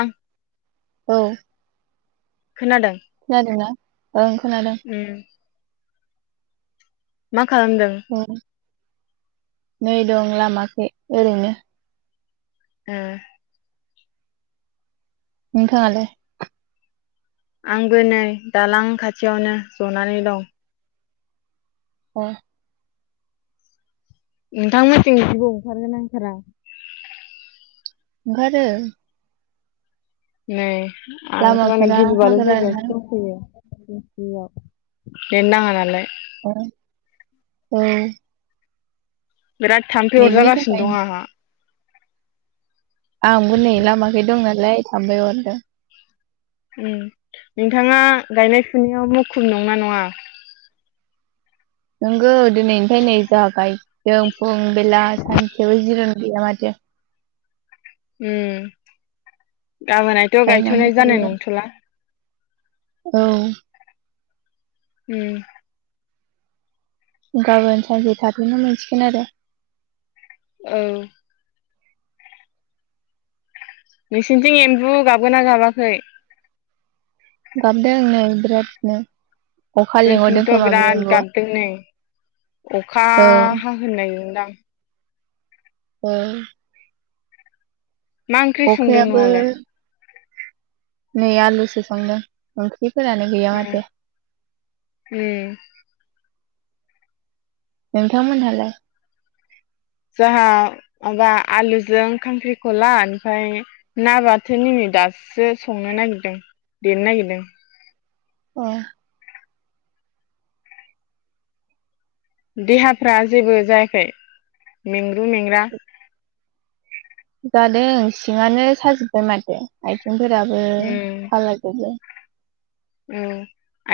आं औ। खोनादों जादोंना ओ खोनादों। उम मा खालामदों ओं, नै दं लामाखै ओरैनो। उम। नोंथां आंलाय आंबो नै दालां खाथियावनो जनानै दं। अ। नोंथांमोनथिं जिबो ओंखारगोन आंखारा ओंखारो। नै आथ नै लामाफोरा गिर बार जयगायाव हाग्राना सो दंफैयो। [unintelligible] नेट नाङा नालाय हो औ। बिराद थाम्फै नेटनि अरजागासिनो थाखाय दं आंहा। आंबो नै लामाखै दं नालाय थामबाय हरदों। उम नोंथाङा गायनाय फुनायाव मुखुब नंना नङा नंगौ दिनैनिफ्राय नै जाबाय जों फुं बेला सानसेयावबो जिरन गैया माथो। उम गाबोनथ' गायनांबाय गायथ'नाय जानाय थायो नंथ'ला। औ। उम। गाबोन सानसे थारैनो मोनसिगोन आरो। औ। नोंसिनिथिं एम्बु गाबगोना गाबाखै गाबदों नै बिरादनो अखा लिंहरदों जोंथिंथ' खोमाब बिराद आमबु। गाबदों नै अखा ह होननायदां। औ। मा ओंख्रि संदों अखायाबो न'आवलाय। नै आलसो सोंदों ओंख्र फोरानो गैया माथे। उम उम नोंथांमोनहालाय जोंहा माबा आलुजों खांख्रिखला ओमफ्राय ना बाथो निमिट दासो संनो नागिरदों देरनो नागिरदों। अ देहाफ्रा जेबो जायाखै मेंग्रु मेंग्रा जादों सिङानो साजोब्बाय माथो आथिंफोराबो उम साजाजोबो। औ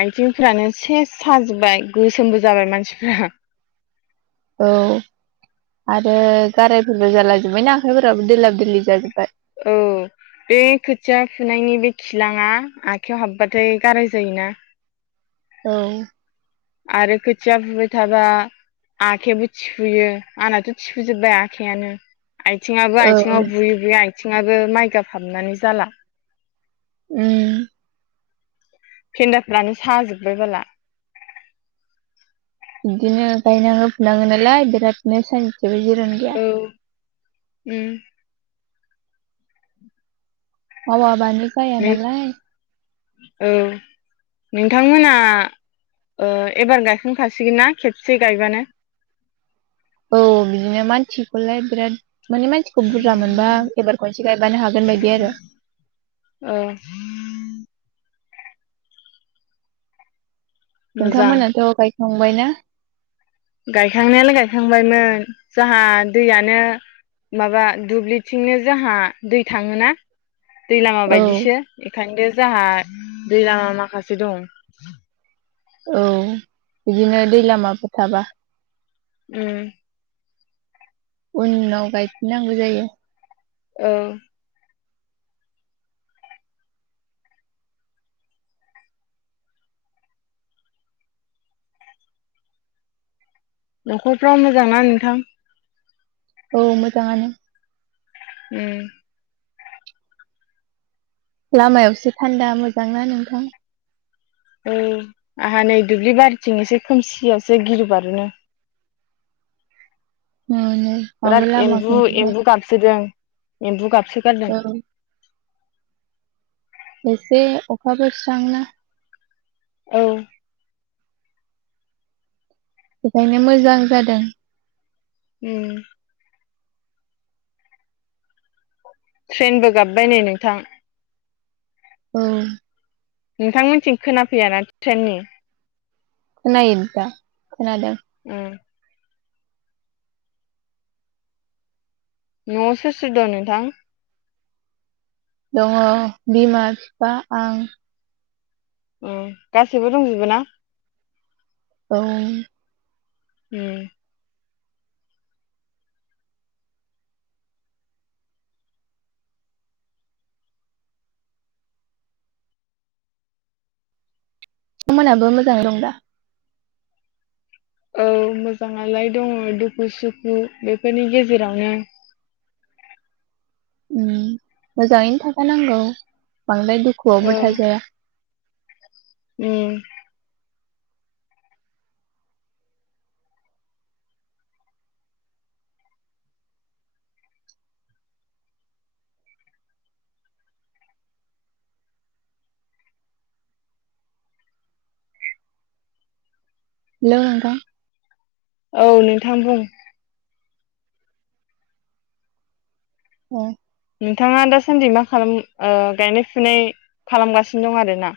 आथिंफ्रानो से साजोबबाय गोसोमबो जाबाय मानसिफ्रा। [unintelligible] औ आरो गारायफोरबो जालाजोब्बायना आखाइफोराबो दोलाब दोलि जाजोब्बाय औ बे खोथिया फुनायनि बे खिलाङा आखायाव हाबबाथाय गाराय जायोना [inaudible] औ आरो खोथिया फुबाय थाबा आखाइयाबो थिफुयो आंनाथ' थिफुजोबबाय आखाइयानो आथिङाबो औ आथिङाव बुयै बुयै आथिङाबो माइगाब हाफनानै जाला उम फिन्दाफ्रानो साजोब्बाय बाला बिदिनो गायनाङो फुनाङो नालाय बिरादनो जिरन गैया औ उम मावाबानो जायानालाय औ नोंथांमोना ओ एबार गायखांखासिगोनना खेबसे गायबानो औ बिदिनो मानसिखौलाय बिराद माने मानसिखौ बुरजा मोनबा एबार खनसे गायबानो हागोन बायदि आरो ओ मोजां नोंथांमोनाथ' गायखांबायना गायखांनायालाय गायखांबायमोन जाहा दैयानो माबा दुब्लिथिंनो जोंहा दै थाङोना दै लामा औ बायदिसो बेखायनो जोंहा दै लामा माखासे दं औ बिदिनो दै लामाफोर थाबा उम उनाव गायफिननांगौ जायो औ न'खरफ्रा मोजां ना नोंथां औ मोजाङानो उम लामायावसो थान्दा मोजां ना नोंथां औ आंहा नै दुब्लि बारिथिं एसे खोमसियावसो गिरु बारुनो न'नो माबो बिराद एम्बु लामाखौनोबा एम्बु गाबसोदों एम्बु गाबसो गारदों औ एसे अखाफोरस्रांंना औ बेखायनो मोजां जादों उम ट्रेनबो गाबबाय नै नोंथां औ नोंथांमोनथिं खोनाफैया ना ट्रेननि खोनायो नोंथां खोनादों उम न'आव सोर सोर दं नोंथां दङ बिमा बिफा आं। उम गासैबो दंजोबो ना? औ उम नोथांमोनहाबो मोजाङै दं दा? औ मोजाङालाय दङ दुखु सुखु बेफोरनि गेजेरावनो। उम मोजाङैनो थाखानांगौ बांद्राय औ दुखुआवबो थाजाया उम हेलौ नोंथां औ नोंथां बुं औ नोंथाङा दासान्दि मा खालाम ओ गायनाय फुनाय खालामगासिनो दं आरोना?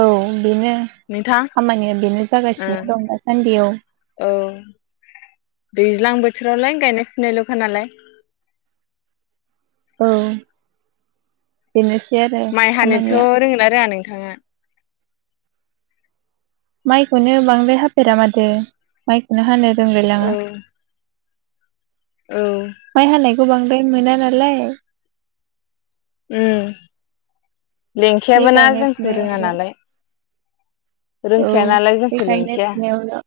औ बेनो नोंथां खामानिया बेनो ओ जागासिनो दं दासान्दियाव औ दैज्लां बोथोरावलाय गायनाय फुनायलखा नालाय [unintelligible] औ बेनोस माइ हानोथ रोंला रोङा नोंथाङा? माइखौनो बांद्राय हाफेरा माथो माइखौनो हानो औ रोंगलायलाङा औ गोबांद्राय मोना नालाय उम। बे औलेंखायाबो ना गायनाय जोंफोर रोङा फुनायावल' नालाय औ रोंखाया नालाय बे जोंखौ गायनाय लिंखया फुनायावल'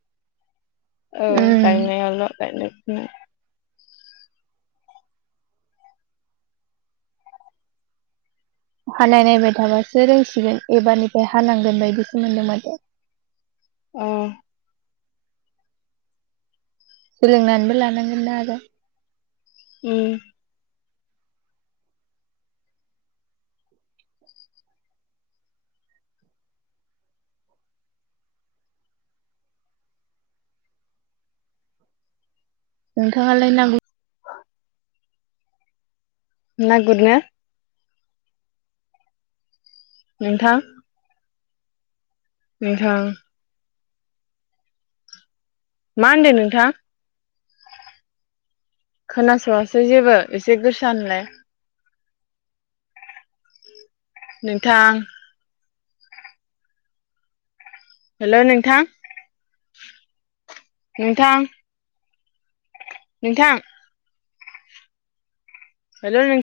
औ उम गायनायाल' गायनाय फुनाय हानाय नायबाय थाबासो रोंसिगोन एबारनिफ्राय हानांगोन बायदिसो मोन्दों माथो अ सोलोंनानैबो लानांगोन दा आरो उम नोंथाङालाय ना गु ना गुरनो नोंथां नोंथां मा होनदों नोंथां? खोनासवासै जेबो एसे गोस नलाय। नोंथां हेलौ नोंथां नोंथां नोंथां हेलौ नों